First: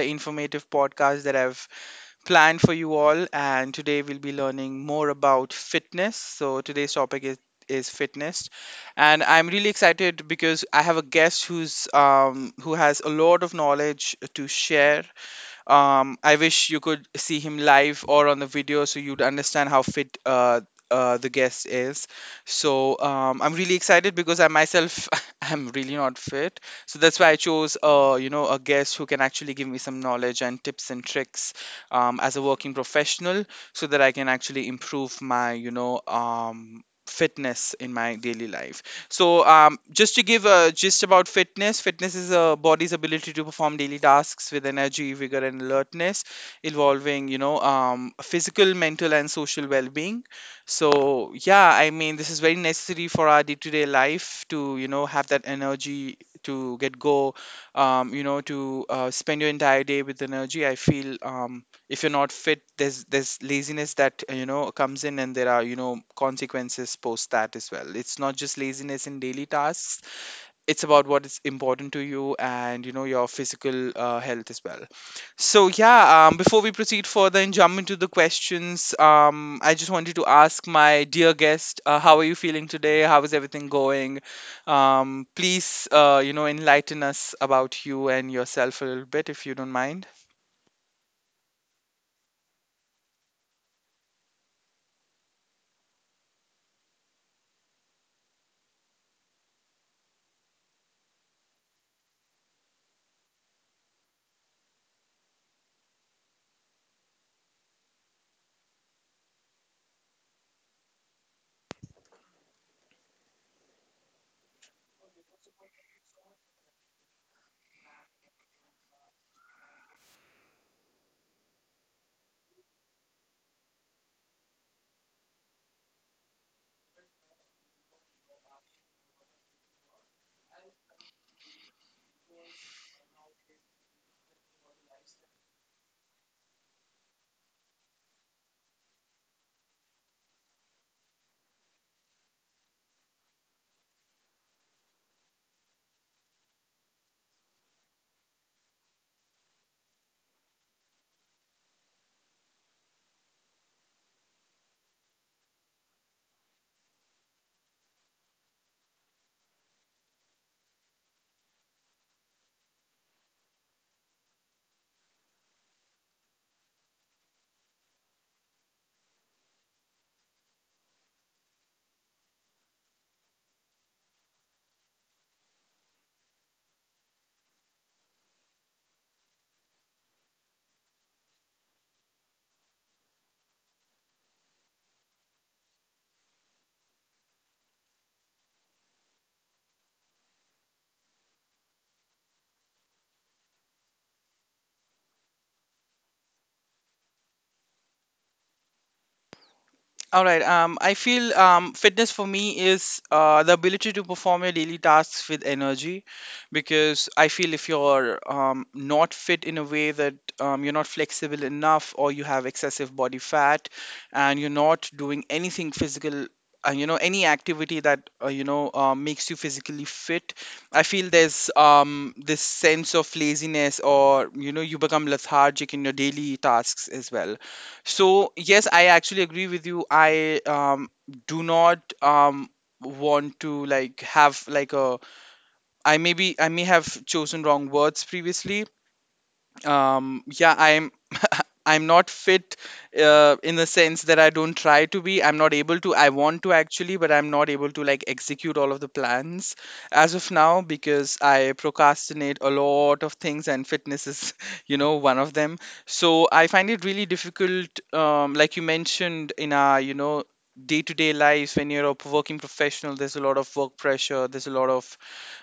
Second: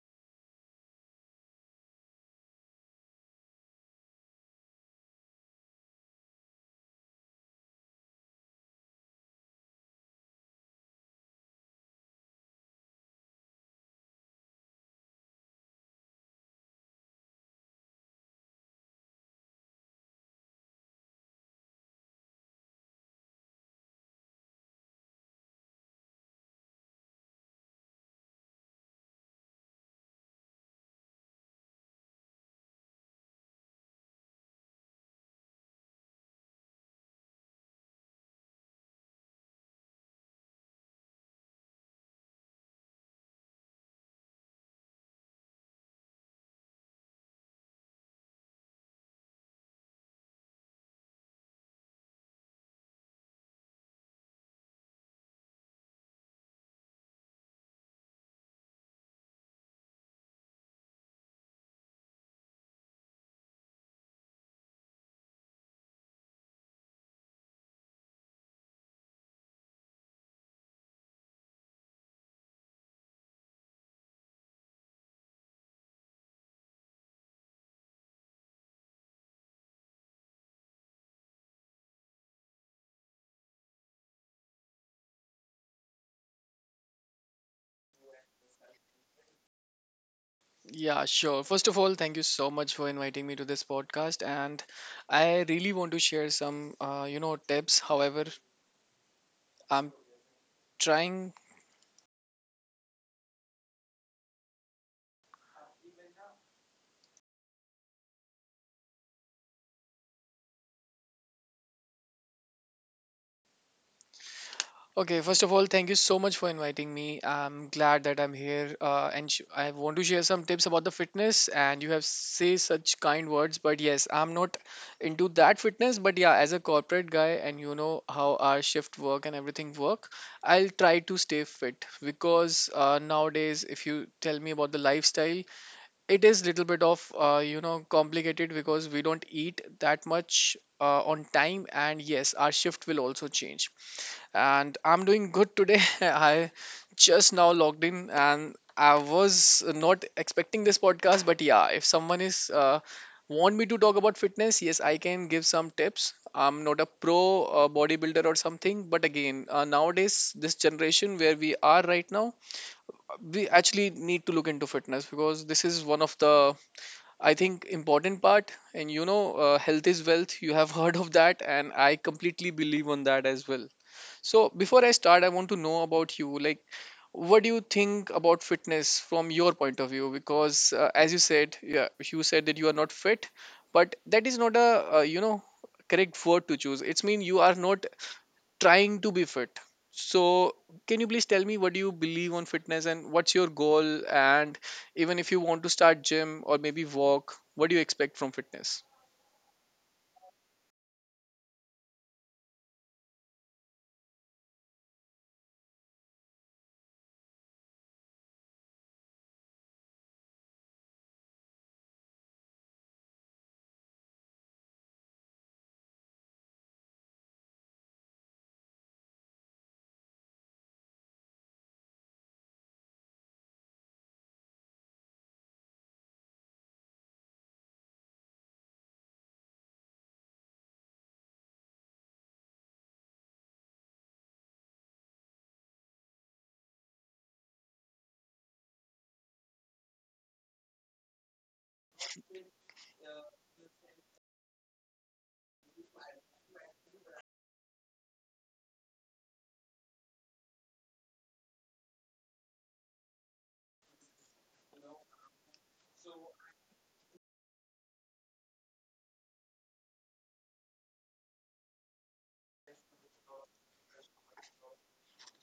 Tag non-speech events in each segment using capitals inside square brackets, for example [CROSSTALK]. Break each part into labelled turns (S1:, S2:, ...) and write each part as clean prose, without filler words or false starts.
S1: informative podcast that I've planned for you all, and today we'll be learning more about fitness. So today's topic is fitness, and I'm really excited because I have a guest who has a lot of knowledge to share. I wish you could see him live or on the video so you'd understand how fit the guest is. So I'm really excited because I myself [LAUGHS] am really not fit, so that's why I chose you know, a guest who can actually give me some knowledge and tips and tricks, as a working professional, so that I can actually improve my, fitness in my daily life. So, just to give a gist about fitness, fitness is a body's ability to perform daily tasks with energy, vigor, and alertness, involving physical, mental, and social well-being. So, yeah, I mean, this is very necessary for our day-to-day life to, you know, have that energy to get go, you know, to spend your entire day with energy. I feel. If you're not fit there's laziness that, you know, comes in, and there are, you know, consequences post that as well. It's not just laziness in daily tasks, it's about what is important to you and, you know, your physical health as well. So yeah, before we proceed further and jump into the questions, I just wanted to ask my dear guest, how are you feeling today? How is everything going? Please, you know, enlighten us about you and yourself a little bit, if you don't mind.
S2: Yeah, sure. First of all, thank you so much for inviting me to this podcast, and I really want to share some, tips. However, I'm trying. Okay, first of all, thank you so much for inviting me. I'm glad that I'm here, and I want to share some tips about the fitness. And you have say such kind words, but yes, I'm not into that fitness. But yeah, as a corporate guy, and you know how our shift work and everything work, I'll try to stay fit because nowadays, if you tell me about the lifestyle, it is little bit of complicated because we don't eat that much on time, and yes, our shift will also change. And I'm doing good today. [LAUGHS] I just now logged in, and I was not expecting this podcast. But yeah, if someone is want me to talk about fitness, yes, I can give some tips. I'm not a pro bodybuilder or something. But again, nowadays, this generation where we are right now, we actually need to look into fitness because this is one of the, I think, important part. And you know, health is wealth. You have [LAUGHS] heard of that, and I completely believe on that as well. So before I start, I want to know about you. Like, what do you think about fitness from your point of view? Because as you said, yeah, you said that you are not fit, but that is not a correct word to choose. It's mean you are not trying to be fit. So, can you please tell me, what do you believe on fitness, and what's your goal? And even if you want to start gym or maybe walk, what do you expect from fitness?
S1: All right. I feel fitness for me is the ability to perform your daily tasks with energy, because I feel if you're, not fit in a way that, you're not flexible enough, or you have excessive body fat, and you're not doing anything physical, you know, any activity that, you know, makes you physically fit, I feel there's, this sense of laziness, or you know, you become lethargic in your daily tasks as well. So yes, I actually agree with you. I do not want to, like, have like a— I maybe, I may have chosen wrong words previously. Yeah, I'm [LAUGHS] I'm not fit in the sense that I don't try to be. I'm not able to. I want to actually, but I'm not able to, like, execute all of the plans as of now, because I procrastinate a lot of things, and fitness is [LAUGHS] you know, one of them. So I find it really difficult, like you mentioned, in our, you know, day-to-day lives, when you're a working professional, there's a lot of work pressure, there's a lot of,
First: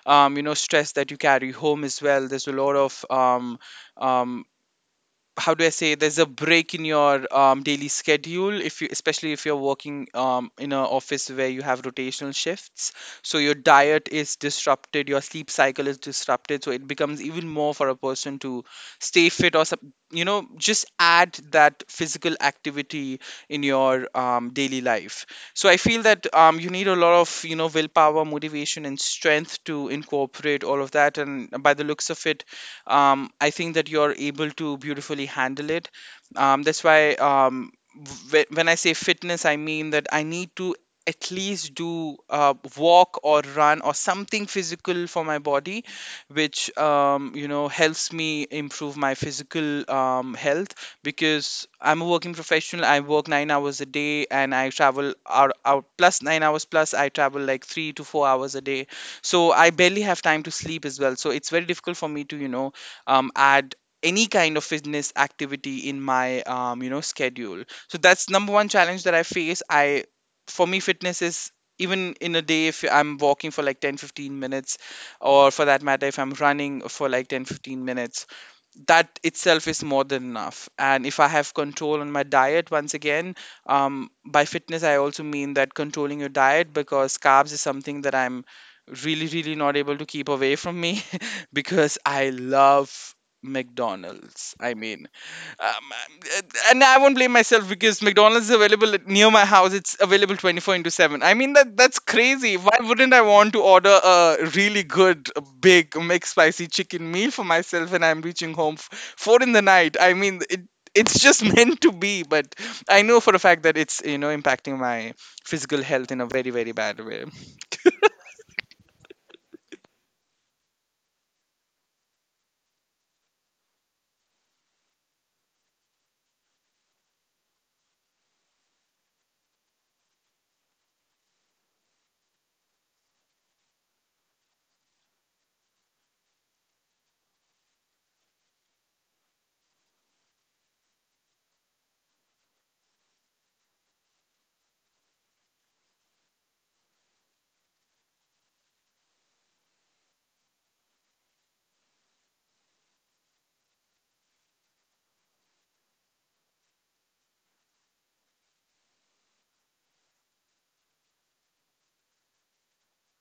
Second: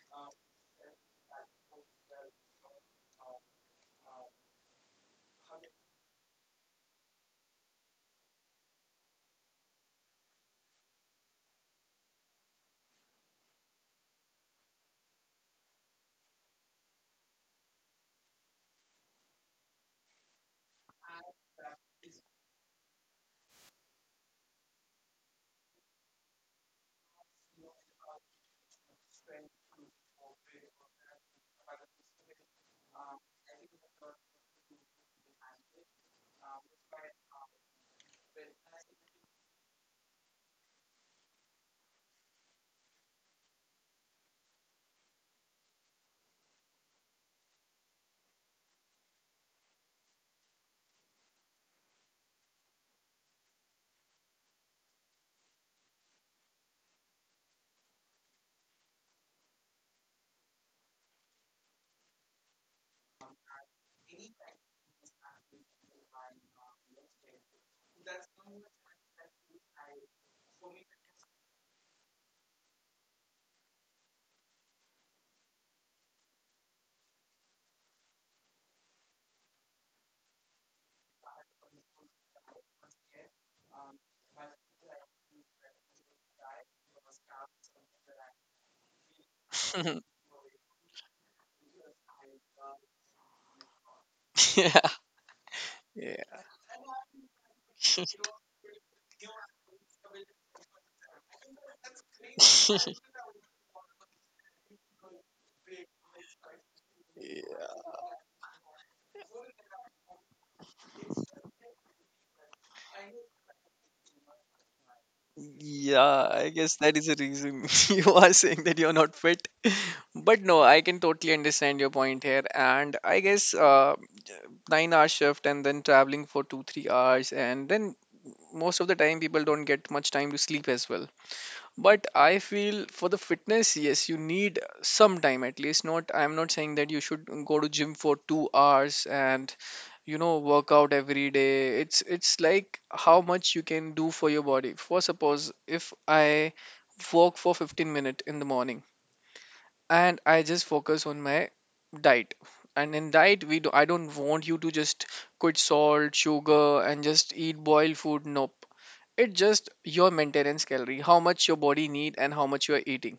S1: you know, stress that you carry home as well. There's a lot of, um, how do I say, there's a break in your, daily schedule if you, especially if you're working, in an office where you have rotational shifts. So your diet is disrupted, your sleep cycle is disrupted, so it becomes even more for a person to stay fit or you know, just add that physical activity in your, daily life. So I feel that, you need a lot of, you know, willpower, motivation, and strength to incorporate all of that, and by the looks of it, I think that you're able to beautifully handle it. That's why when I say fitness, I mean that I need to at least do, walk or run or something physical for my body, which, you know, helps me improve my physical, health. Because I'm a working professional, I work 9 hours a day, and I travel out, plus 9 hours plus I travel, like, 3 to 4 hours a day. So I barely have time to sleep as well, so it's very difficult for me to, you know, add any kind of fitness activity in my, you know, schedule. So that's number one challenge that I face. I For me fitness is, even in a day if I'm walking for like 10, 15 minutes, or for that matter if I'm running for like 10, 15 minutes, that itself is more than enough. And if I have control on my diet, once again, by fitness I also mean that controlling your diet, because carbs is something that I'm really, really not able to keep away from me [LAUGHS] because I love McDonald's,
S2: [LAUGHS]
S1: I
S2: Yeah.
S1: mean. um,
S2: Yeah.
S1: uh, and I won't blame myself, because McDonald's is available near my house. It's available 24 into 7. I mean, that that's crazy. Why wouldn't I want to order a really good, big, spicy chicken meal for myself when I'm reaching home 4 in the night? I mean, it it's just [LAUGHS] meant to be. But I know for a fact that it's, you know, impacting my physical health in a
S2: Yeah,
S1: very,
S2: I
S1: very
S2: guess that
S1: bad
S2: is the
S1: way.
S2: reason [LAUGHS] you are saying that you're not fit. [LAUGHS] But no, I can totally understand your point here. And I guess, 9-hour shift, and then traveling for two, 3 hours. And then most of the time, people don't get much time to sleep as well. But I feel for the fitness, yes, you need some time at least. Not, I'm not saying that you should go to gym for 2 hours and, work out every day. It's like how much you can do for your body. For suppose, if I work for 15 minutes in the morning and I just focus on my diet. And in diet, we do, I don't want you to just quit salt, sugar, and just eat boiled food. Nope, it's just your maintenance calorie, how much your body need and how much you are eating.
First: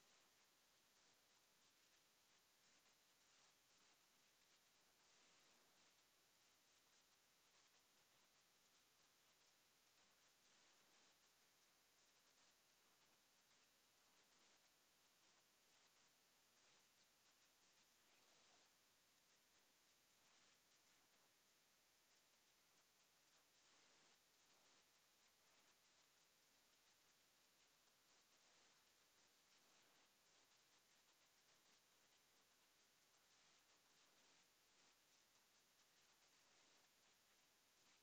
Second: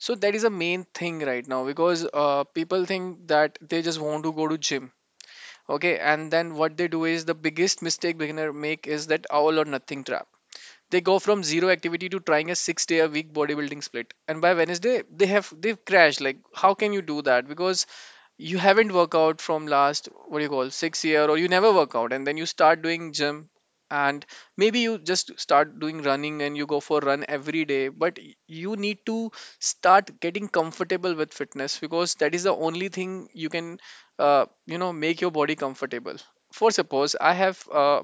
S2: So that is a main thing right now. Because people think that they just want to go to gym, okay, and then what they do is the biggest mistake beginner make is that all or nothing trap. They go from zero activity to trying a 6-day a week bodybuilding split, and by Wednesday they've crashed. Like, how can you do that? Because you haven't worked out from last, what do you call, 6 year, or you never work out and then you start doing gym. And maybe you just start doing running and you go for run every day, but you need to start getting comfortable with fitness because that is the only thing you can make your body comfortable. For suppose, I have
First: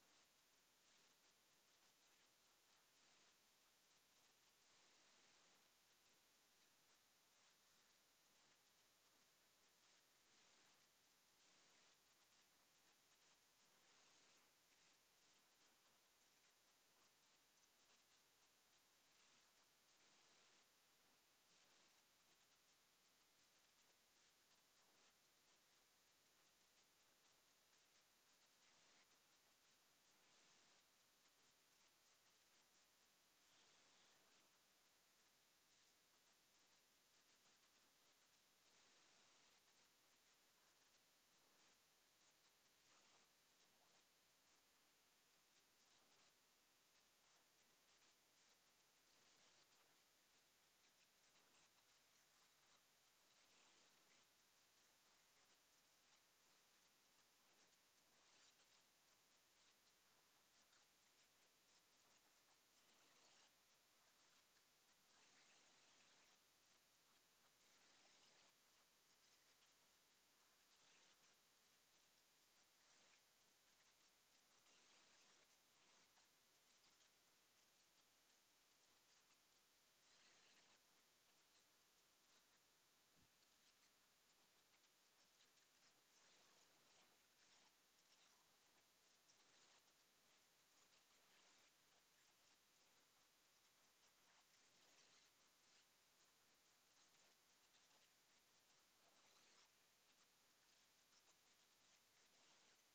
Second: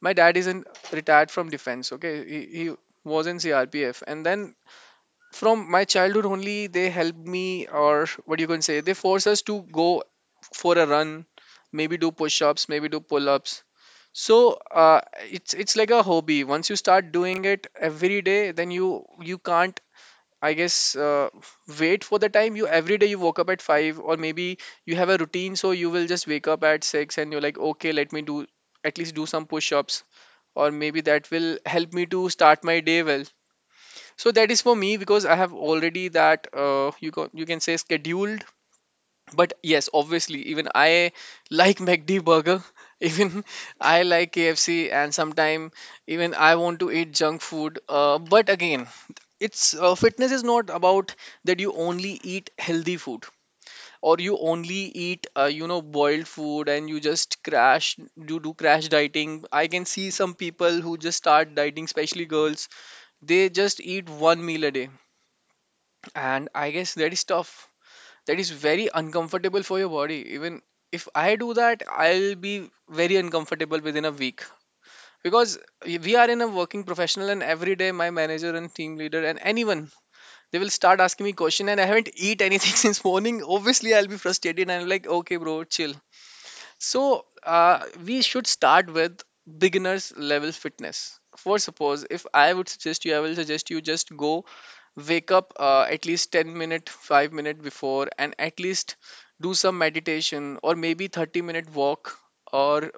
S2: my dad isn't retired from defense, okay. He was in CRPF. And then from my childhood only, they helped me, or what you can say, they force us to go for a run, maybe do push-ups, maybe do pull-ups. So it's like a hobby. Once you start doing it every day, then you can't, I guess, wait for the time. You every day you woke up at five, or maybe you have a routine, so you will just wake up at six and you're like, okay, let me do, at least do some push ups, or maybe that will help me to start my day well. So that is for me because I have already that, you can say, scheduled. But yes, obviously, even I like McD burger. [LAUGHS] Even I like KFC, and sometime even I want to eat junk food, but again, it's fitness is not about that you only eat healthy food, or you only eat boiled food and you just crash. You do crash dieting. I can see some people who just start dieting, especially girls, they just eat one meal a day. And I guess that is tough. That is very uncomfortable for your body. Even if I do that, I'll be very uncomfortable within a week. Because we are in a working professional, and every day my manager and team leader and anyone, they will start asking me question, and I haven't eat anything [LAUGHS] since morning. Obviously, I'll be frustrated and I'm like, okay bro, chill. So we should start with beginners level fitness. For suppose, if I would suggest you, I will suggest you just go wake up at least 10 minute 5 minute before, and at least do some meditation, or maybe 30-minute walk. Or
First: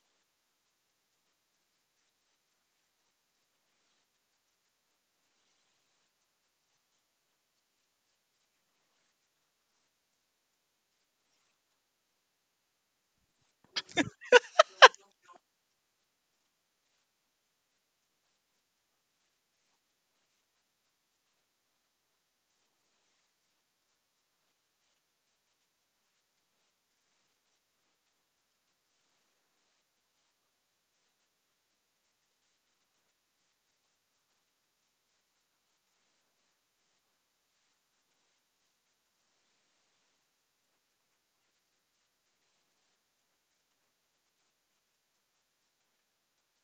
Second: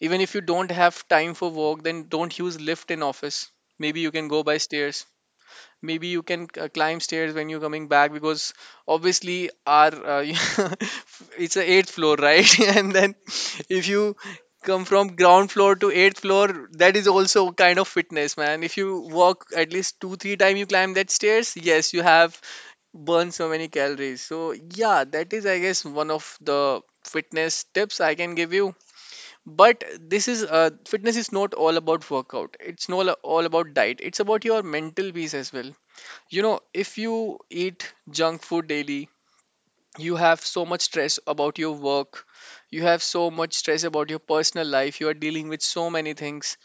S2: even if you don't have time for walk, then don't use lift in office. Maybe you can go by stairs. Maybe you can climb stairs when you're coming back. Because obviously, our [LAUGHS] it's a eighth floor, right? [LAUGHS] And then if you come from ground floor to eighth floor, that is also kind of fitness, man. If you walk at least two three time you climb that stairs, yes, you have burned so many calories. So yeah, that is, I guess, one of the fitness tips I can give you. But this is, fitness is not all about workout. It's not all about diet. It's about your mental peace as well. You know, if you eat junk food daily, you have so much stress about your work, you have so much stress about your personal life, you are dealing with so many things.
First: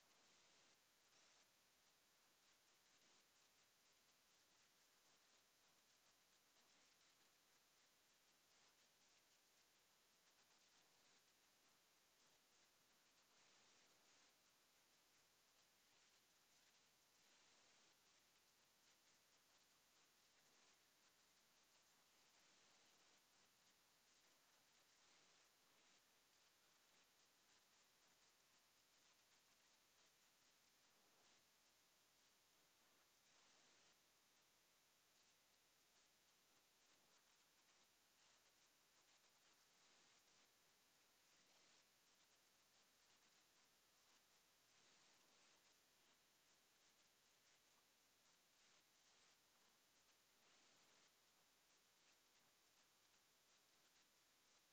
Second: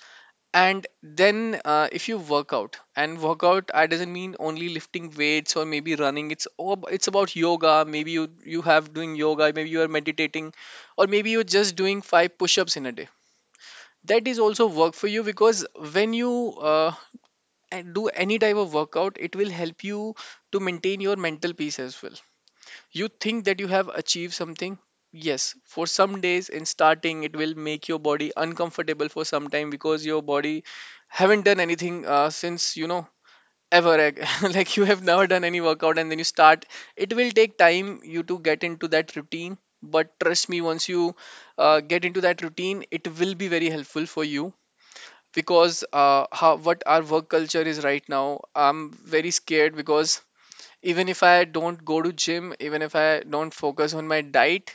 S2: And then, if you work out, and work out, I doesn't mean only lifting weights or maybe running. It's all, it's about yoga. Maybe you have doing yoga, maybe you are meditating, or maybe you're just doing five push-ups in a day. That is also work for you. Because when you uh, and do any type of workout, it will help you to maintain your mental peace as well. You think that you have achieved something. Yes, for some days in starting, it will make your body uncomfortable for some time because your body haven't done anything since, ever ag- [LAUGHS] like you have never done any workout and then you start, it will take time you to get into that routine. But trust me, once you get into that routine, it will be very helpful for you. Because how what our work culture is right now, I'm very scared. Because even if I don't go to gym, even if I don't focus on my diet,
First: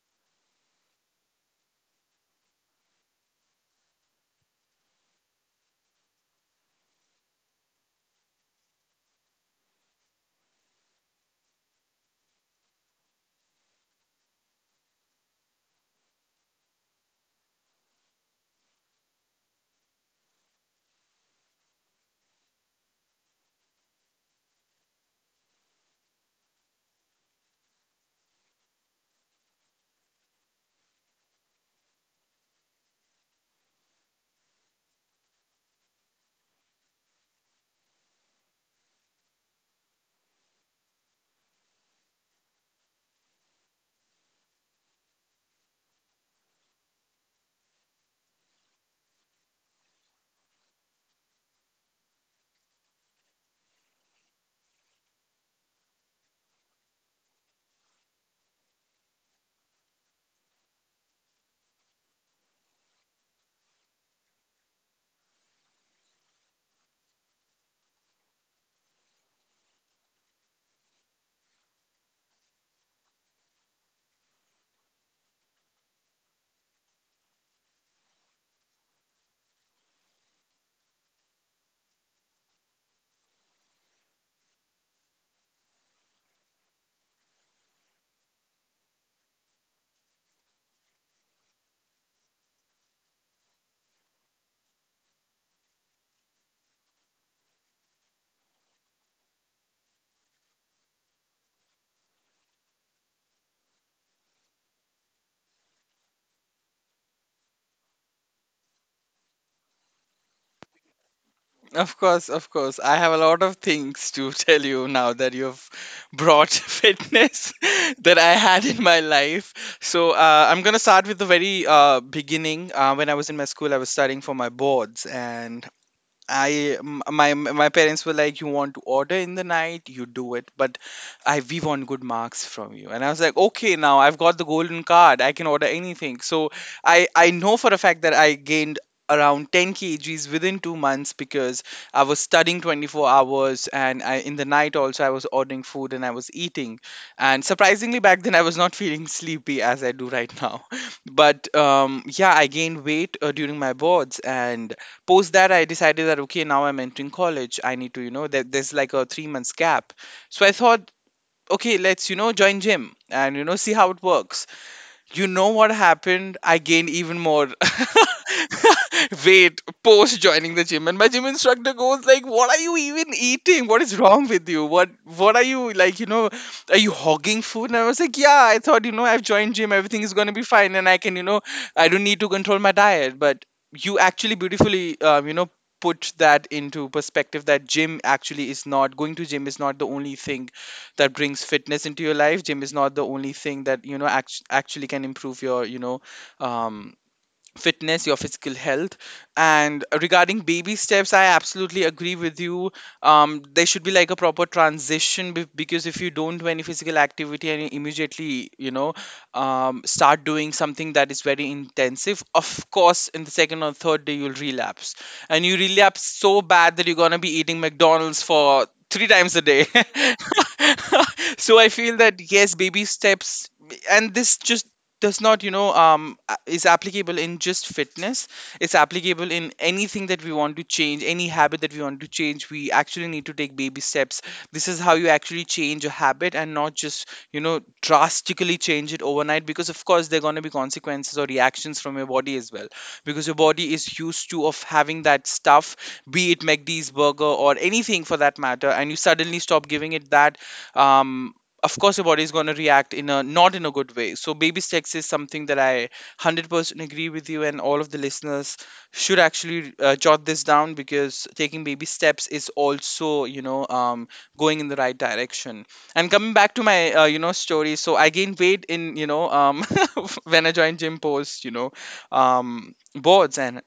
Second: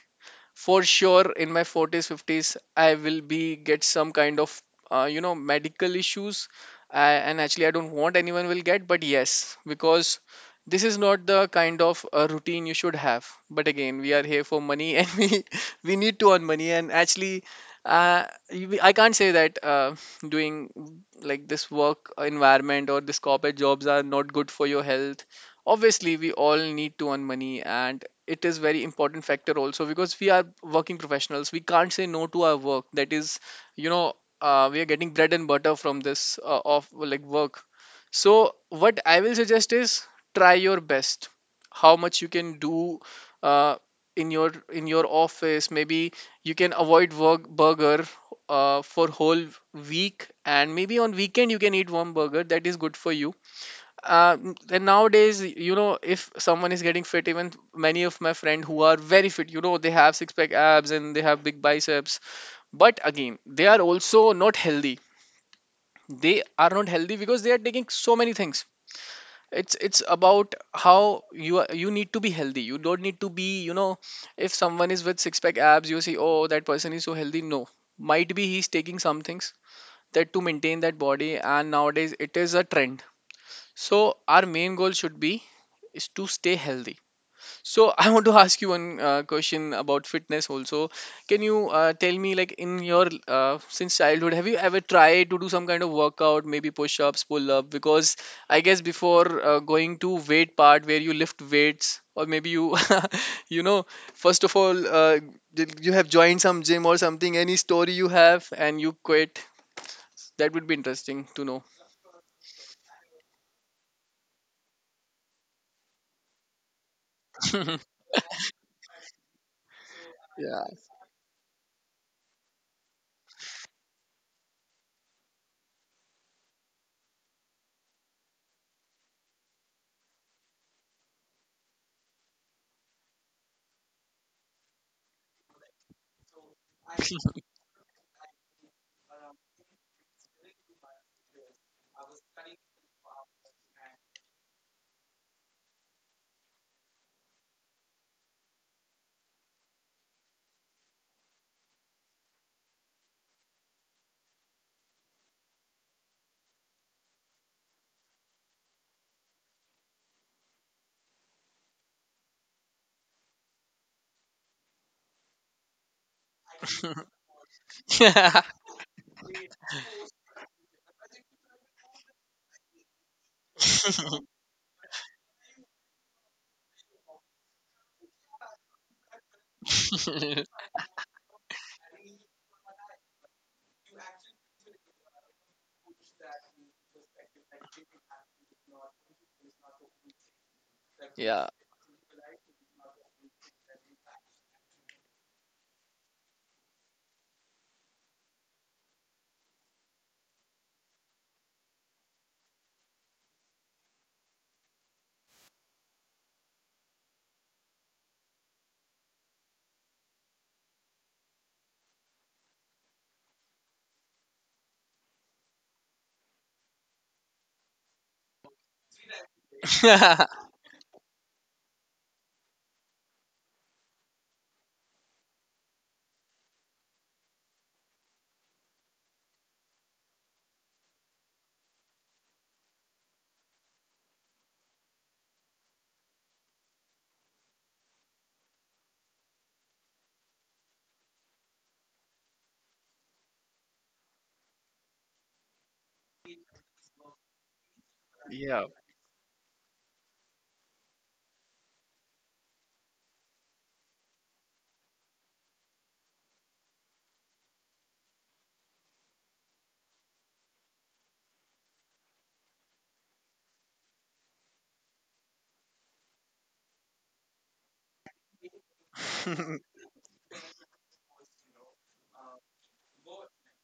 S2: for sure in my 40s 50s, I will be get some kind of medical issues. And actually, I don't want anyone will get. But yes, because this is not the kind of routine you should have. But again, we are here for money. [LAUGHS] And we need to earn money. And actually, uh, I can't say that doing like this work environment or this corporate jobs are not good for your health. Obviously, we all need to earn money, and it is very important factor also. Because we are working professionals, we can't say no to our work. That is, you know, we are getting bread and butter from this, of like, work. So what I will suggest is, try your best how much you can do, uh, in your office. Maybe you can avoid work burger for whole week, and maybe on weekend you can eat one burger. That is good for you. And nowadays, you know, if someone is getting fit, even many of my friend who are very fit, you know, they have six pack abs and they have big biceps. But again, they are also not healthy. They are not healthy because they are taking so many things. It's about how you are, you need to be healthy. You don't need to be, you know, if someone is with six pack abs, you see, oh, that person is so healthy. No, might be he's taking some things, that to maintain that body. And nowadays, it is a trend. So our main goal should be is to stay healthy. So [LAUGHS] I want to ask you one question about fitness also. Can you tell me like in your since childhood have you ever tried to do some kind of workout, maybe push-ups, pull-up? Because I guess before going to weight part where you lift weights or maybe you [LAUGHS] you know first of all did you have joined some gym or something, any story you have and you quit that would be interesting to know.
S1: Of course, of course. I have a lot of things to [LAUGHS] tell you now that you've brought [LAUGHS] fitness [LAUGHS] that I had in my life. So I'm gonna
S2: [LAUGHS]
S1: start with the very beginning. When I was in my school, I was studying for my boards, and I m- my parents were like, you want to order in the night, you do it, but I we want good marks from you. And I was like, okay, now I've got the golden card, I can order anything. So I know for a fact that I gained around 10 kgs within 2 months, because I was studying 24 hours, and I in the night also I was ordering food and I was eating. And surprisingly back then I was not [LAUGHS] feeling sleepy as I do right now. [LAUGHS] But yeah, I gained weight during my boards. And post that, I decided that okay, now I'm entering college, I need to, you know, that there's like a 3 months gap. So I thought, okay, let's, you know, join gym and, you know, see how it works. You know what happened? I gained even more [LAUGHS]
S2: Yeah.
S1: weight post joining the gym, and my gym instructor goes like, "What are you even eating? What is wrong with you? What are you like? You know, are you hogging food?" And I was like, "Yeah, I thought, you know, I've joined gym, everything is gonna be
S2: [LAUGHS]
S1: fine, and I can, you know, I don't need to control my diet." But you actually beautifully, you know, put that into perspective, that gym actually is not going to gym is not the only thing that brings
S2: Yeah.
S1: fitness into your life. Gym is not the only thing that, you know, actually can improve your, you know, um fitness, your physical health. And regarding baby steps, I absolutely agree with you. There should be like a proper transition, because if you don't do any physical activity and you immediately, you know, start doing something that is very intensive, of course, in the second or third day, you'll relapse. And you relapse so bad that you're going to be eating McDonald's for three times a day. [LAUGHS]
S2: [LAUGHS]
S1: [LAUGHS] So I feel that yes, baby steps. And this just does not, you know, is applicable in just fitness, it's applicable in anything that we want to change, any habit that we want to change, we actually need to take baby steps. This is how you actually change a habit, and not just, you know, drastically change it overnight, because of course there are going to be consequences or reactions from your body as well, because your body is used to of having that stuff, be it McD's burger or anything for that matter,
S2: Yeah.
S1: and you suddenly stop giving it that, um of course your body is going to react in a, not in a good way. So baby steps is something that I 100% agree with you, and all of the listeners should actually, jot this down, because taking baby steps is also, you know, going in the right direction. And coming back to my, you know, story, so I gained weight in, you know,
S2: [LAUGHS]
S1: [LAUGHS] when I joined gym post, you know, boards. And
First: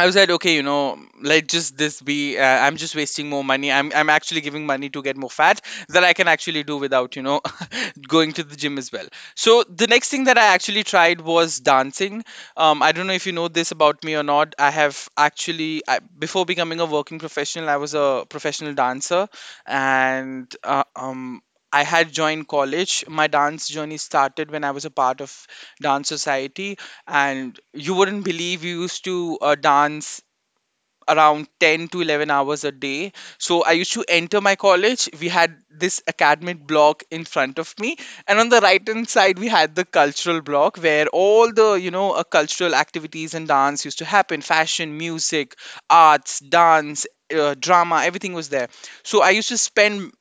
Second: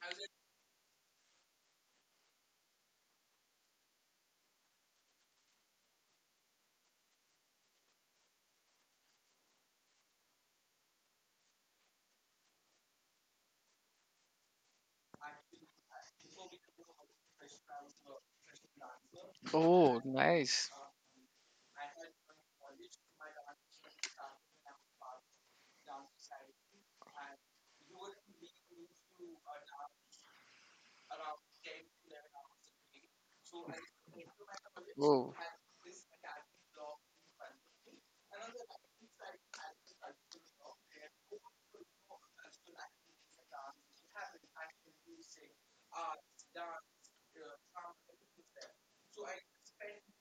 S1: I said, okay, you know, let just this be. I'm just wasting more money. I'm actually giving money to get more fat that I can actually do without, you know, [LAUGHS] going to the gym as well. So the next thing that I actually tried was dancing. I don't know if you know this about me or not. I have actually before becoming a working professional, I was a professional dancer,
S2: Oh,
S1: and
S2: nice.
S1: I had joined college. My dance journey started when I was a part of dance society, and you wouldn't believe we used to dance around 10 to 11 hours a day. So I used to enter my college. We
S2: Oh,
S1: had this academic block in front of me, and on the right hand side we had the cultural block where all the, you know, cultural activities and dance used to happen. Fashion, music, arts, dance, drama, everything was there. So I used to spend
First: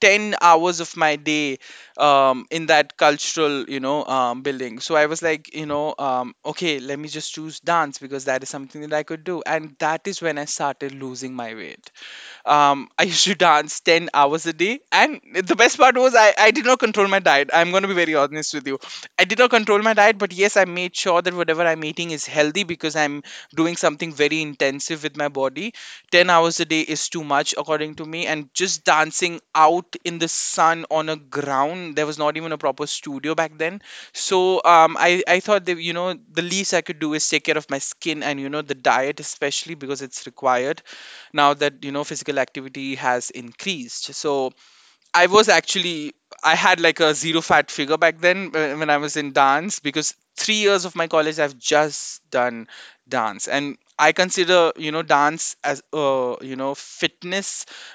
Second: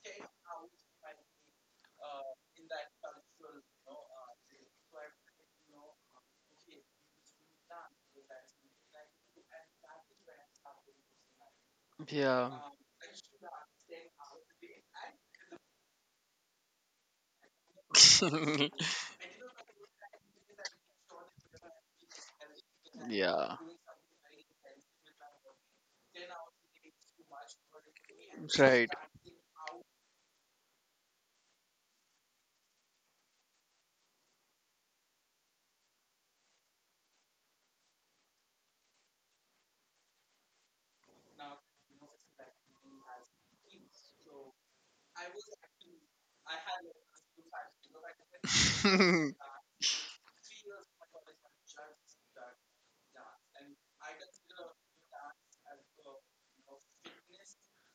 S1: 10 hours of my day in that cultural, you know, building. So I was like, you know, okay, let me just choose dance because that is something that I could do, and that is when I started losing my way.
S2: yeah.
S1: [LAUGHS] I used to dance 10 hours a day. And the best part was I did not control my diet. I'm going to be very honest with you.
S2: [LAUGHS]
S1: I did not control my diet, but yes, I made sure that whatever I'm eating is healthy because I'm
S2: Yeah.
S1: doing something very intensive with my body. 10 hours a day is too much, according to me. And just
S2: Right.
S1: dancing out in the sun on a ground, there was not even a proper studio back then. So I thought that, you know, the least I could do is take care of my skin and, you know, the diet, especially because it's required now that, you know, physical activity has increased. So I was actually, I had like a zero fat figure back then, when I was in dance,
S2: [LAUGHS]
S1: because 3 years of my college I've just done dance. And I consider, you know, dance as you know, fitness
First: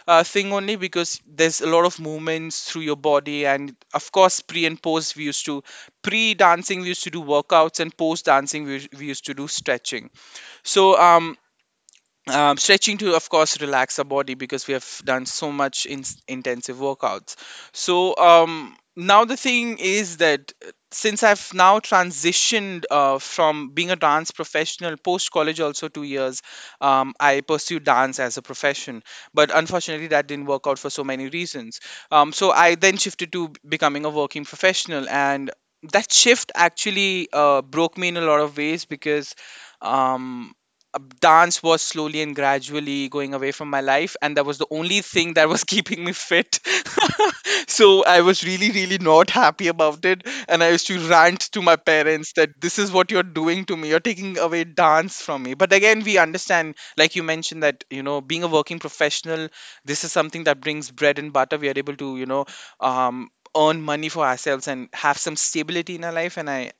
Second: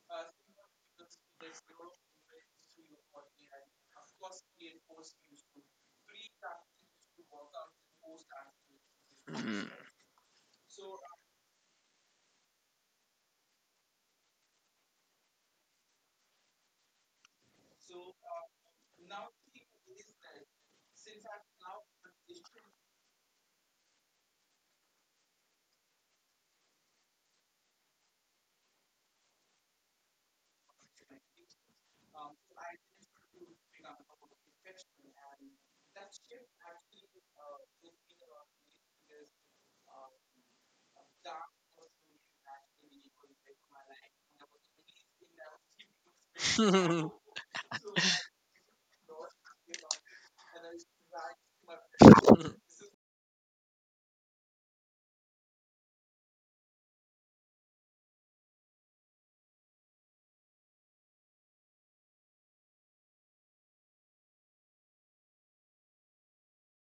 S1: thing only because there's a lot of movements through your body. And of course, pre and post we used to, pre dancing we used to do workouts, and post dancing we used to do
S2: Mm,
S1: stretching. So stretching to of course relax our body because we have done so much intensive workouts. So now the thing is that since I've now transitioned from being a dance professional, post college also 2 years I pursued dance as a profession, but unfortunately that didn't work out for so many reasons. So I then shifted to becoming a working professional, and that shift actually broke me in a lot of ways because um, dance was slowly and gradually going away from my life, and that was the only thing that was [LAUGHS] keeping me fit. [LAUGHS] So I was really, really not happy about it, and I used to rant to my parents that this is what you're doing to me, you're taking away dance from me. But again, we understand, like you mentioned, that, you know, being a working professional, this is something that brings bread and butter. We are able to, you know, um earn money for ourselves and have some stability in our life. And I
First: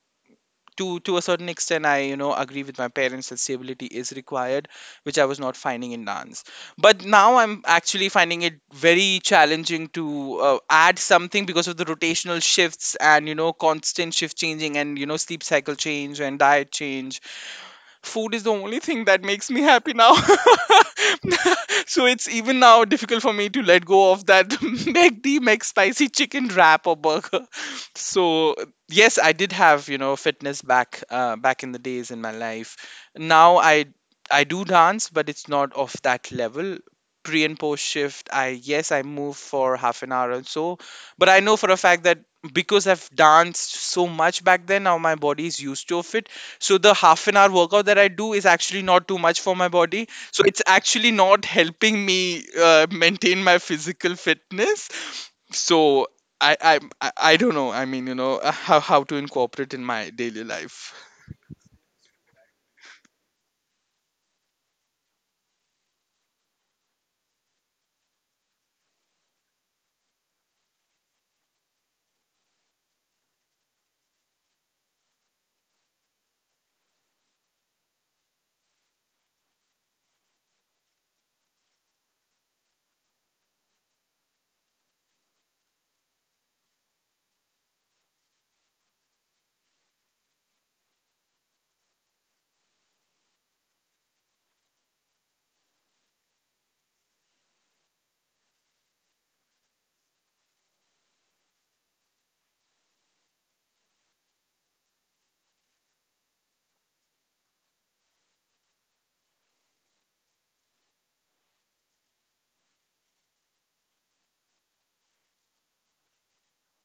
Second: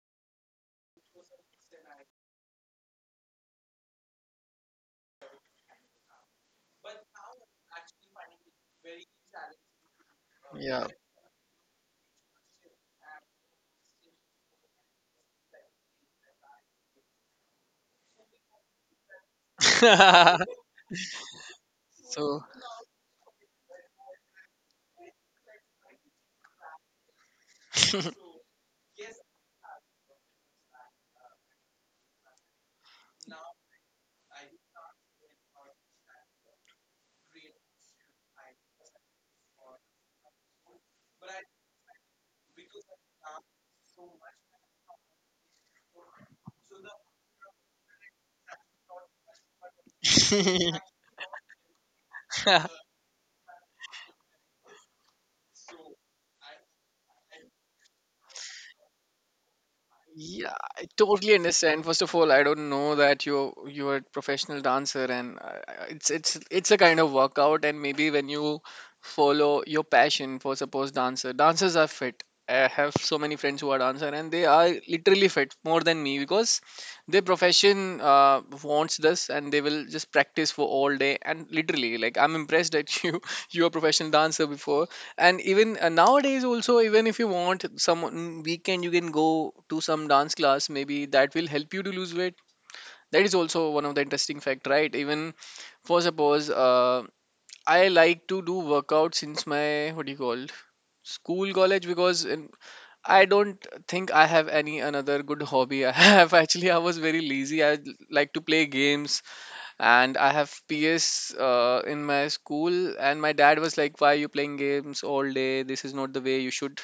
S1: to a certain extent I, you know, agree with my parents that stability is required, which I was not finding in dance. But now I'm actually finding it very challenging to
S2: yeah.
S1: add something because of the rotational shifts and, you know, constant shift changing, and, you know, sleep cycle change and diet change. Food is the only thing that makes me happy now.
S2: [LAUGHS]
S1: [LAUGHS] So it's
S2: So,
S1: even now difficult for me to let go of that [LAUGHS] McD McSpicy chicken wrap or burger. So yes, I did have, you know, fitness back, back in the days, in my life. Now I do dance, but it's not of that level. Pre and post shift, I yes I move for half an hour or so. But I know for a fact that because I've danced so much back then, now my body is used to of it. So the half an hour workout that I do is actually not too much for my body. So it's actually not helping me
S2: [LAUGHS]
S1: maintain my physical fitness. So I don't know. I mean, you know, how to incorporate in my daily
S2: yeah,
S1: life.
S2: I totally understand. First of all, I don't know that you're a professional dancer, and I- it's a kind of workout. And maybe when you follow your passion for suppose dancer, dancers are fit. I have so many friends who are dancer, and they are literally fit more than me because their profession wants this, and they will just practice for all day. And literally, like, I'm impressed that [LAUGHS] you are a professional dancer before, and even nowadays also, even if you want some mm, weekend you can go to some dance class, maybe that will help you to lose weight. That is also one of the interesting fact, right? Even for suppose I like to do workout since my, what do you call, school, college. Because in, I don't think I have any another good hobby I have. [LAUGHS] Actually, I was very lazy. I like to play games, and I have PS in my school, and my dad was like, "Why are you playing games all day? This is not the way you should,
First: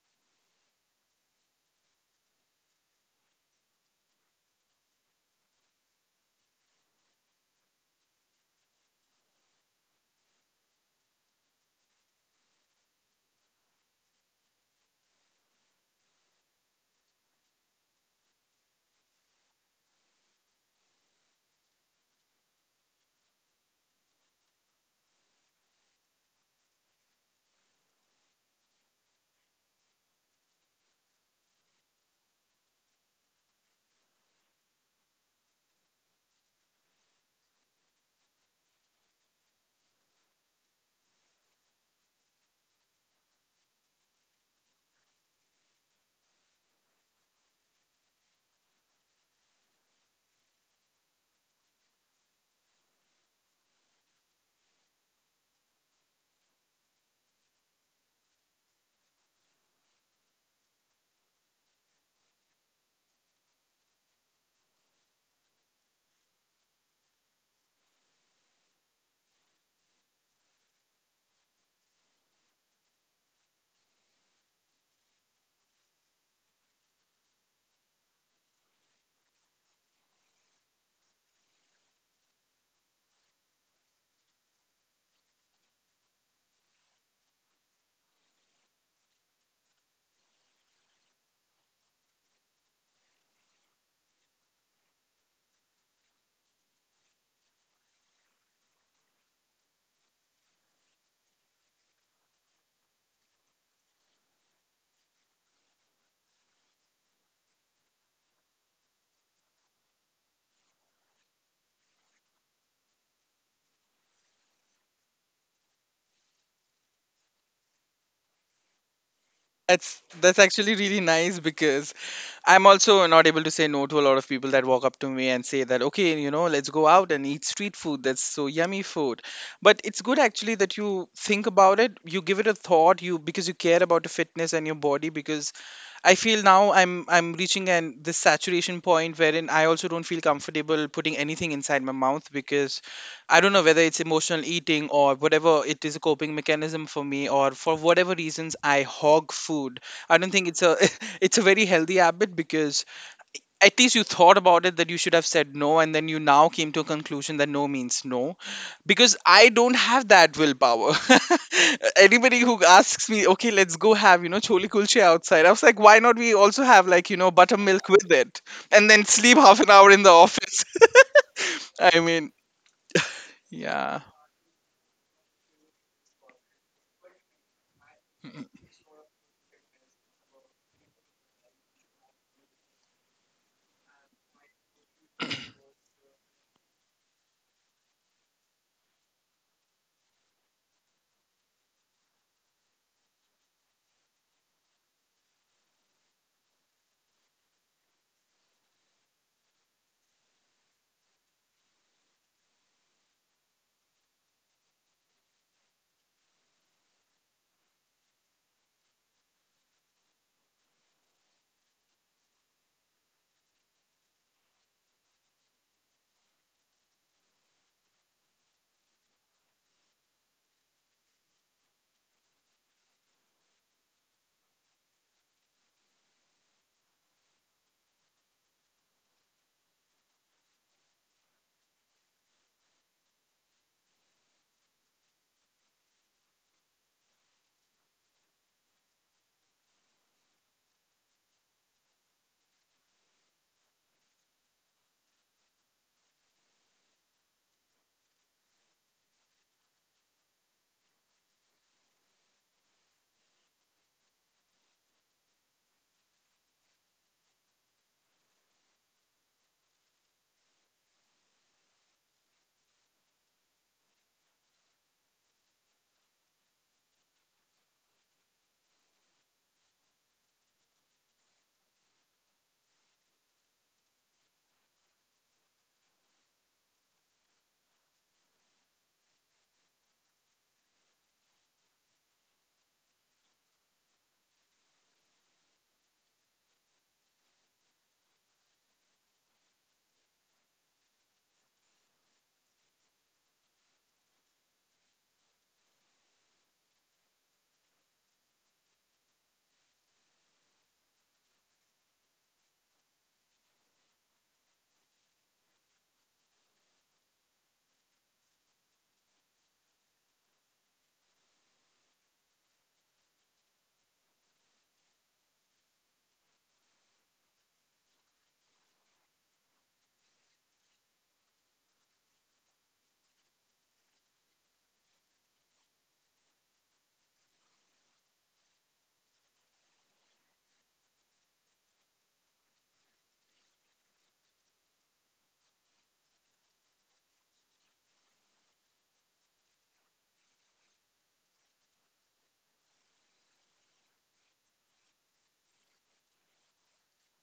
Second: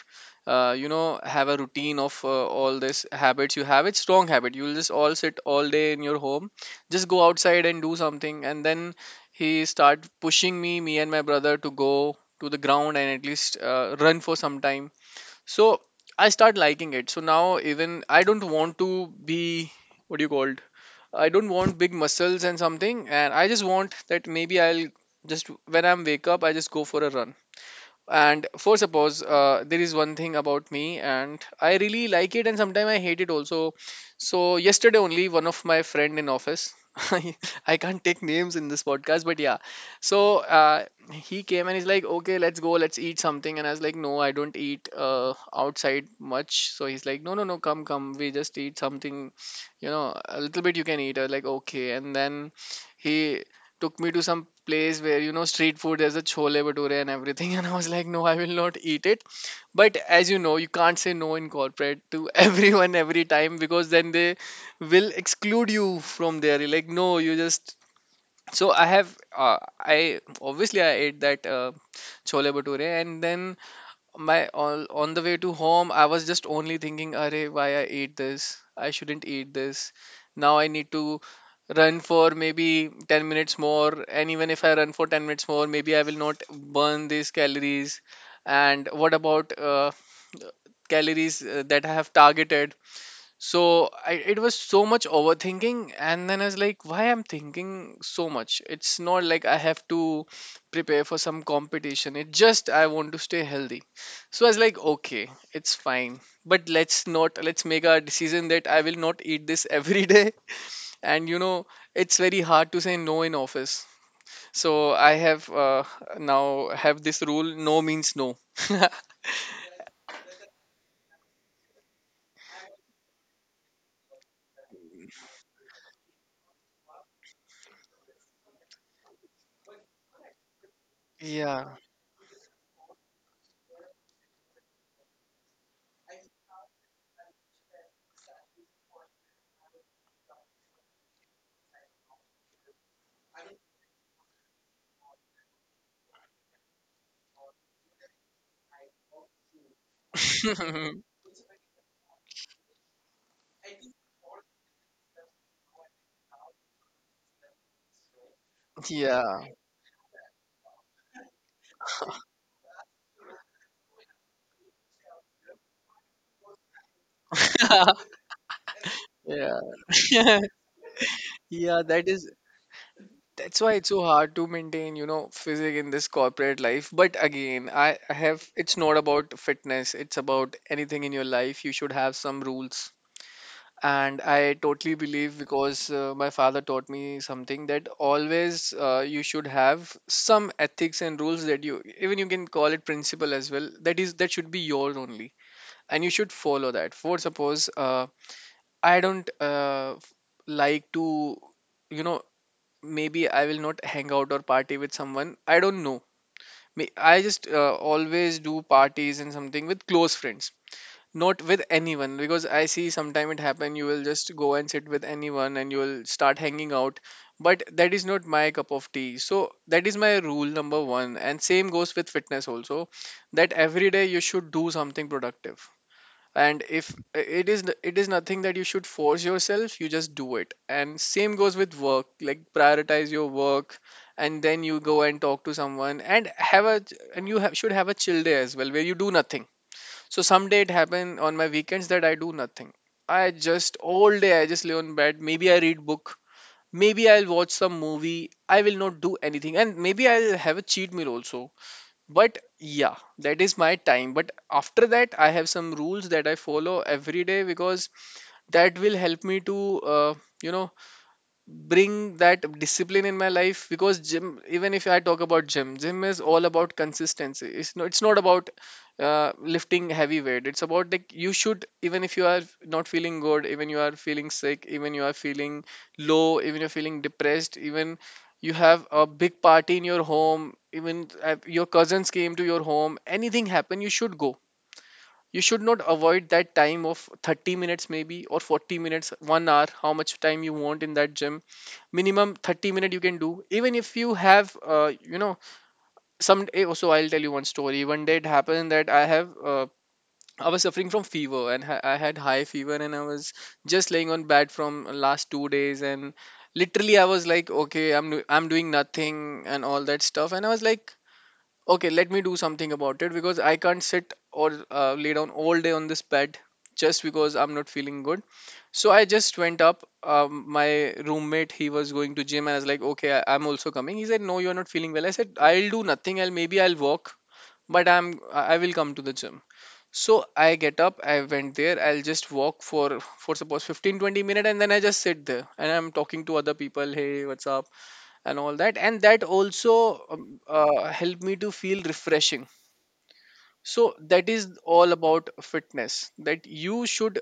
S2: you know, have a routine of all these habits you have. It's wrong habit. You'll just all sit all day in your home. Just go outside and do something." And then he started pushing me, me and my brother, to go to the ground and at least run for some time. So I start liking it. So now even I don't want to be, what do you call, I don't want big muscles and something, and I just want that maybe I'll just when I'm wake up, I just go for a run. And for suppose there is one thing about me and I really like it, and sometimes I hate it also. So yesterday only, one of my friend in office [LAUGHS] i I can't take names in this podcast, but yeah. So he came and he's like, "Okay, let's go, let's eat something." And I was like, "No, I don't eat outside much." So he's like, "No, no, no, come, come, we just eat something, you know, a little bit you can eat." I was like, "Okay." And then he took me to some place where, you know, street food, there's a chole bhature and everything. [LAUGHS] And I was like, "No, I will not eat it." But as you know, you can't say no in corporate to [LAUGHS] everyone every time, because then they will exclude you from there. You're like, "No, you just..." So I have, uh, I, obviously I ate that chole bhature. And then my on the way to home, I was just only thinking, Arey, why I ate this, I shouldn't eat this. Now I need to run for maybe 10 minutes more, and even if I run for 10 minutes more, maybe I will not burn these calories. And what about calories that I have targeted? So I, it was so much overthinking. And then I was like, why I'm thinking so much? It's not like I have to prepare for some competition. It just I want to stay healthy. So I was like, okay, it's fine. But let's not, let's make a decision that I will not eat this [LAUGHS] every day. And you know, it's very hard to say no in office. So I have, now have this rule: no means no. [LAUGHS]
S1: That's actually really nice because I'm also not able to say no to a lot of people that walk up to me and say that, okay, you know, let's go out and eat street food. That's so yummy food. But it's good actually that you think
S2: Yeah.
S1: about it, you give it a thought, you, because you care about your fitness and your body. Because I feel now I'm reaching an this saturation point wherein I also don't feel comfortable putting anything inside my mouth, because I don't know whether it's emotional eating or whatever it is, a coping mechanism for me, or for whatever reasons I hog food. I don't think it's a
S2: [LAUGHS]
S1: [LAUGHS] it's a very healthy habit. Because at least you thought about it, that you should have said no, and then you now came to a conclusion that no means no. Because
S2: Yeah.
S1: I don't have that willpower. [LAUGHS] Anybody who asks me, okay, let's go have, you know, chole kulche outside, I was like, why not? We also have, like, you know, buttermilk with it, and then
S2: [LAUGHS]
S1: sleep half an hour in the
S2: Yeah. [LAUGHS]
S1: office. [LAUGHS]
S2: Yeah,
S1: i
S2: that is,
S1: mean
S2: that's why it's
S1: yeah
S2: so hard to maintain, you know, physique in this corporate life. But again, I have, it's not about fitness, it's about anything in your life. You should have some rules. And I totally believe, because my father taught me something that always you should have some ethics and rules that you, even you can call it principle as well. That is, that should be yours only, and you should follow that. For suppose I don't like to, you know, maybe I will not hang out or party with someone. I don't know. May- I just always do parties and something with close friends, not with anyone. Because I see sometime it happen. You will just go and sit with anyone and you will start hanging out, but that is not my cup of tea. So that is my rule number one. And same goes with fitness also, that every day you should do something productive. And if it is, it is nothing that you should force yourself, you just do it. And same goes with work, like prioritize your work and then you go and talk to someone and have a, and you have, should have a chill day as well, where you do nothing. So someday it happened on my weekends that I do nothing. I just all day I just lay on bed, maybe I read book, maybe I'll watch some movie, I will not do anything, and maybe I'll have a cheat meal also. But yeah, that is my time. But after that, I have some rules that I follow every day, because that will help me to you know, bring that discipline in my life. Because gym, even if I talk about gym, gym is all about consistency. It's not it's not about lifting heavy weight. It's about, like, you should, even if you are not feeling good, even you are feeling sick, even you are feeling low, even you're feeling depressed, even you have a big party in your home, even your cousins came to your home, anything happened, you should go. You should not avoid that time of 30 minutes maybe, or 40 minutes, 1 hour, how much time you want in that gym. Minimum 30 minute you can do, even if you have you know, some eh, so I'll tell you one story. One day it happened that I have I was suffering from fever, and ha- I had high fever, and I was just laying on bed from last 2 days. And literally I was like, okay, I'm do- I'm doing nothing and all that stuff. And I was like, okay, let me do something about it, because I can't sit or lay down all day on this bed just because I'm not feeling good. So I just went up. My roommate, he was going to gym, and I was like, "Okay, I, I'm also coming." He said, "No, you're not feeling well." I said, "I'll do nothing. I'll maybe I'll walk, but I'm I will come to the gym." So I get up. I went there. I'll just walk for suppose, 15-20 minutes, and then I just sit there and I'm talking to other people, "Hey, what's up?" and all that. And that also helped me to feel refreshing. So that is all about fitness, that you should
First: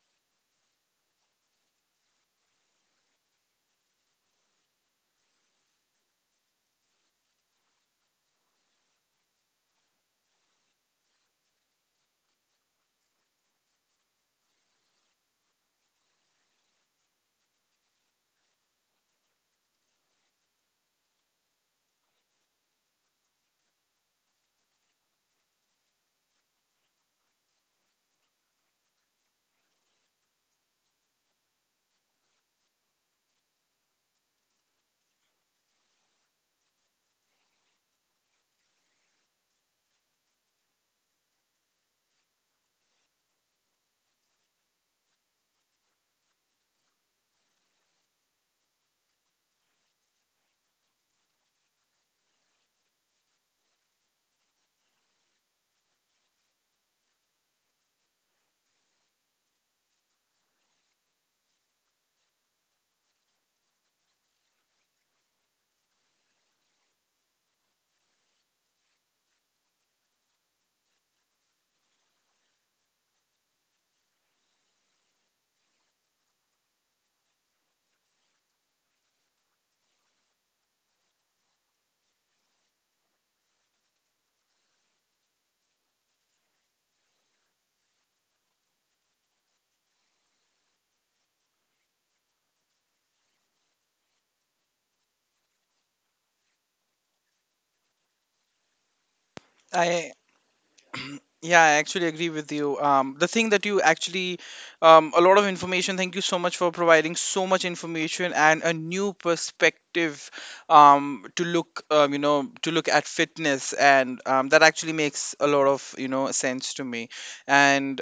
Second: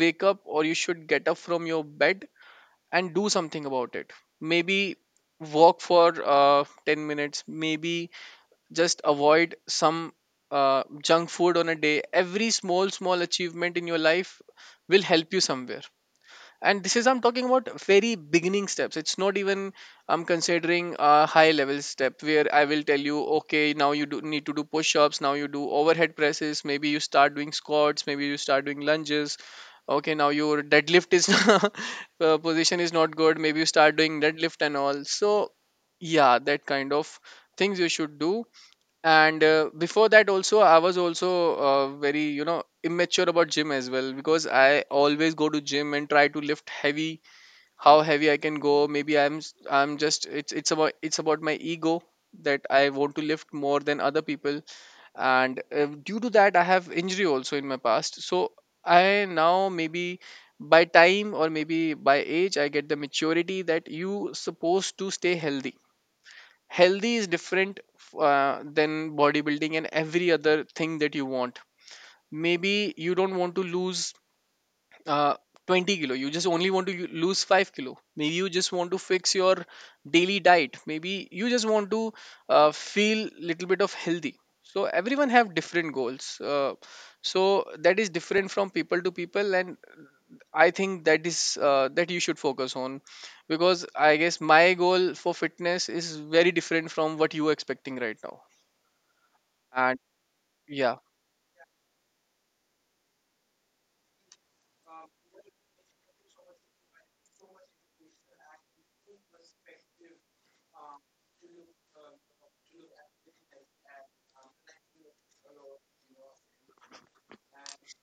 S2: wake up or you should get up from your bed and do something about it. Maybe walk for 10 minutes, maybe just avoid some junk food on a day. Every small small achievement in your life will help you somewhere. And this is I'm talking about very beginning steps. It's not even I'm considering a high level step, where I will tell you, okay, now you do need to do push-ups, now you do overhead presses, maybe you start doing squats, maybe you start doing lunges, okay, now your deadlift is [LAUGHS] position is not good, maybe you start doing deadlift and all. So yeah, that kind of things you should do. And before that also, I was also very, you know, immature about gym as well. Because I always go to gym and try to lift heavy, how heavy I can go. Maybe I'm s- I'm just, it's about, it's about my ego, that I want to lift more than other people. And due to that, I have injury also in my past. So I now maybe by time or maybe by age, I get the maturity that you supposed to stay healthy. Healthy is different than bodybuilding and every other thing that you want. Maybe you don't want to lose uh, 20 kilo, you just only want to u- lose 5 kilo, maybe you just want to fix your daily diet, maybe you just want to feel little bit of healthy. So everyone have different goals. So that is different from people to people. And I think that is that you should focus on, because I guess my goal for fitness is very different from what you are expecting right now. And
S1: i
S2: yeah.
S1: Yeah, I actually agree with you. The thing that you actually, a lot of information. Thank you so much for providing so much information and a new perspective, to look, you know, to look at fitness, and that actually makes a lot of, you know, sense to me. And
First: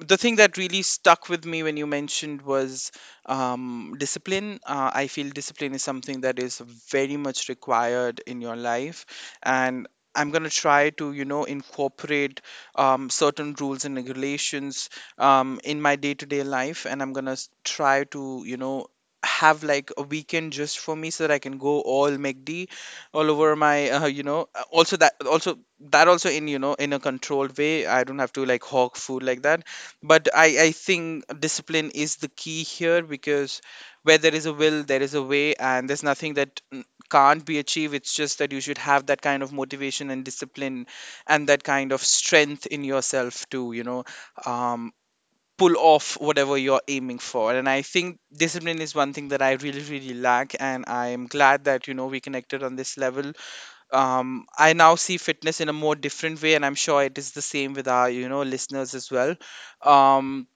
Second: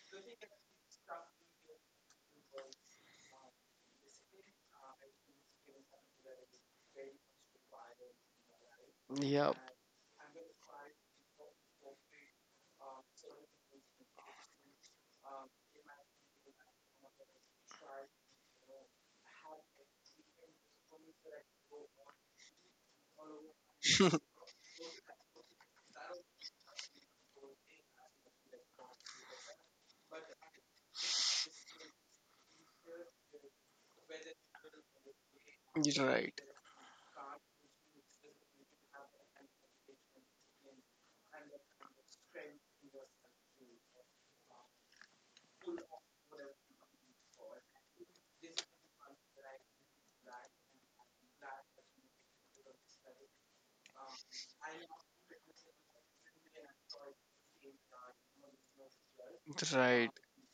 S1: the thing that really stuck with me when you mentioned was discipline. I feel discipline is something that is very much required in your life,
S2: Yep.
S1: and I'm gonna try to, you know, incorporate certain rules and regulations in my day to day life. And I'm gonna try to, you know, have like a weekend just for me so that I can go all McD all over my, [LAUGHS] you know, also that also that also in, you know, in a controlled way. I don't have to like hawk food like that, but
S2: [LAUGHS]
S1: I think discipline is the key here. Because where there is a will, there is a way, and there's
S2: You're right.
S1: nothing
S2: Right.
S1: that can't be achieved. It's just that you should have that kind of motivation and discipline and that kind of strength in yourself to, you know, um, pull off whatever you're aiming for. And I think discipline is one thing that I really, really lack, and I am glad that, you know, we connected on this level. I now see fitness in a more different way, and I'm sure it is the same with our, you know, listeners as well. um,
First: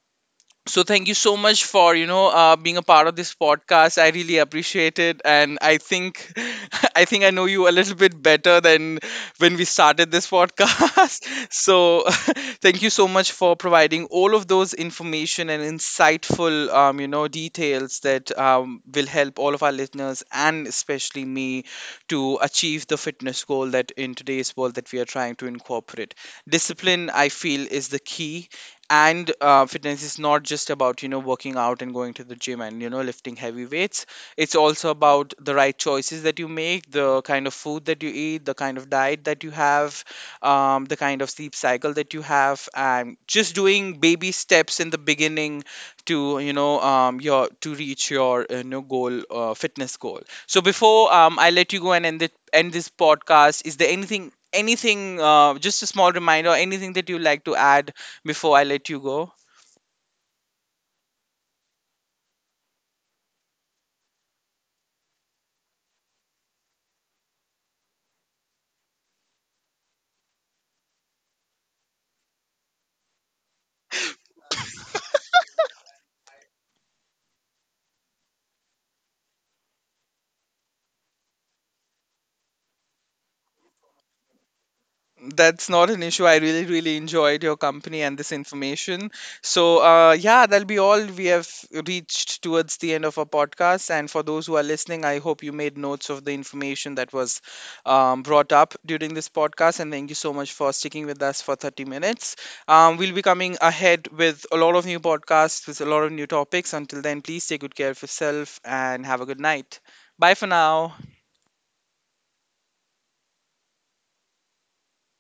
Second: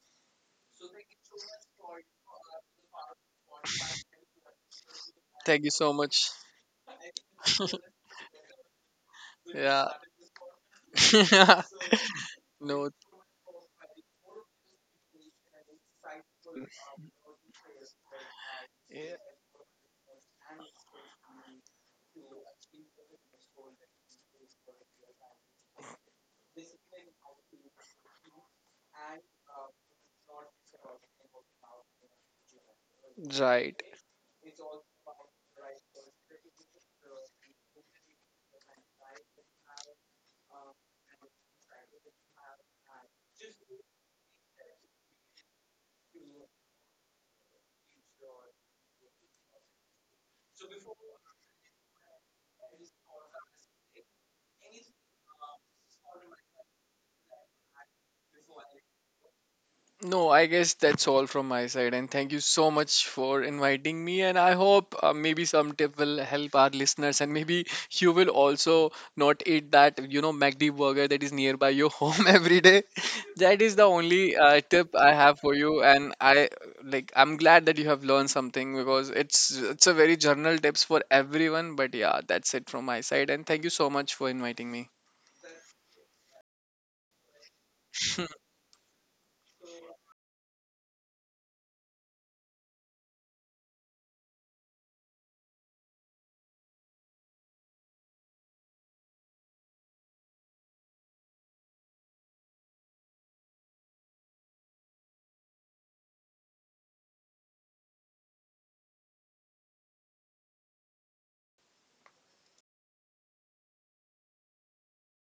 S1: so thank you so much for, you know, being a part of this podcast. I really appreciate it, and
S2: Thank you
S1: I
S2: so
S1: think
S2: much.
S1: [LAUGHS] I think I know you a little bit better than when we started this podcast. [LAUGHS]
S2: Yeah.
S1: So [LAUGHS]
S2: [LAUGHS]
S1: thank
S2: No,
S1: you so much for providing all of those information and insightful you know, details that will help all of our listeners and especially me to achieve the fitness goal that in today's world that we are trying to incorporate. Discipline, I feel, is the key. And fitness is not just about, you know, working out and going to the gym and, you know, lifting heavy
S2: yeah,
S1: weights. It's also about the right choices that you make, the kind of food that you eat, the kind of diet that you have,
S2: right.
S1: the kind of sleep cycle that you have, and just doing baby steps in the beginning to, you know, your to reach your you know, goal, fitness goal. So before I let you go and end this podcast, is there anything, just a small reminder, anything that you like to add before I let you go?
S2: No, I guess that's all from my side. And thank you so much for inviting me. And I hope maybe some tip will help our listeners. And maybe you will also not eat that, you know, McD burger that is nearby your [LAUGHS] home every day. That is the only tip I have for you. And I like, I'm glad that you have learned something, because it's a very general tips for everyone. But yeah, that's it from my side. And thank you so much for inviting me.
S1: That's not an issue. I really, really enjoyed your company and this information. So, yeah, that'll be all. We have reached towards the end of our podcast. And for those who are listening, I hope you made notes of the information that was brought up during this podcast. And thank you so much for sticking with us for 30 minutes. We'll be coming ahead with a lot of new podcasts, with a lot of new topics. Until then, please take good care of yourself and have a good night. Bye for now.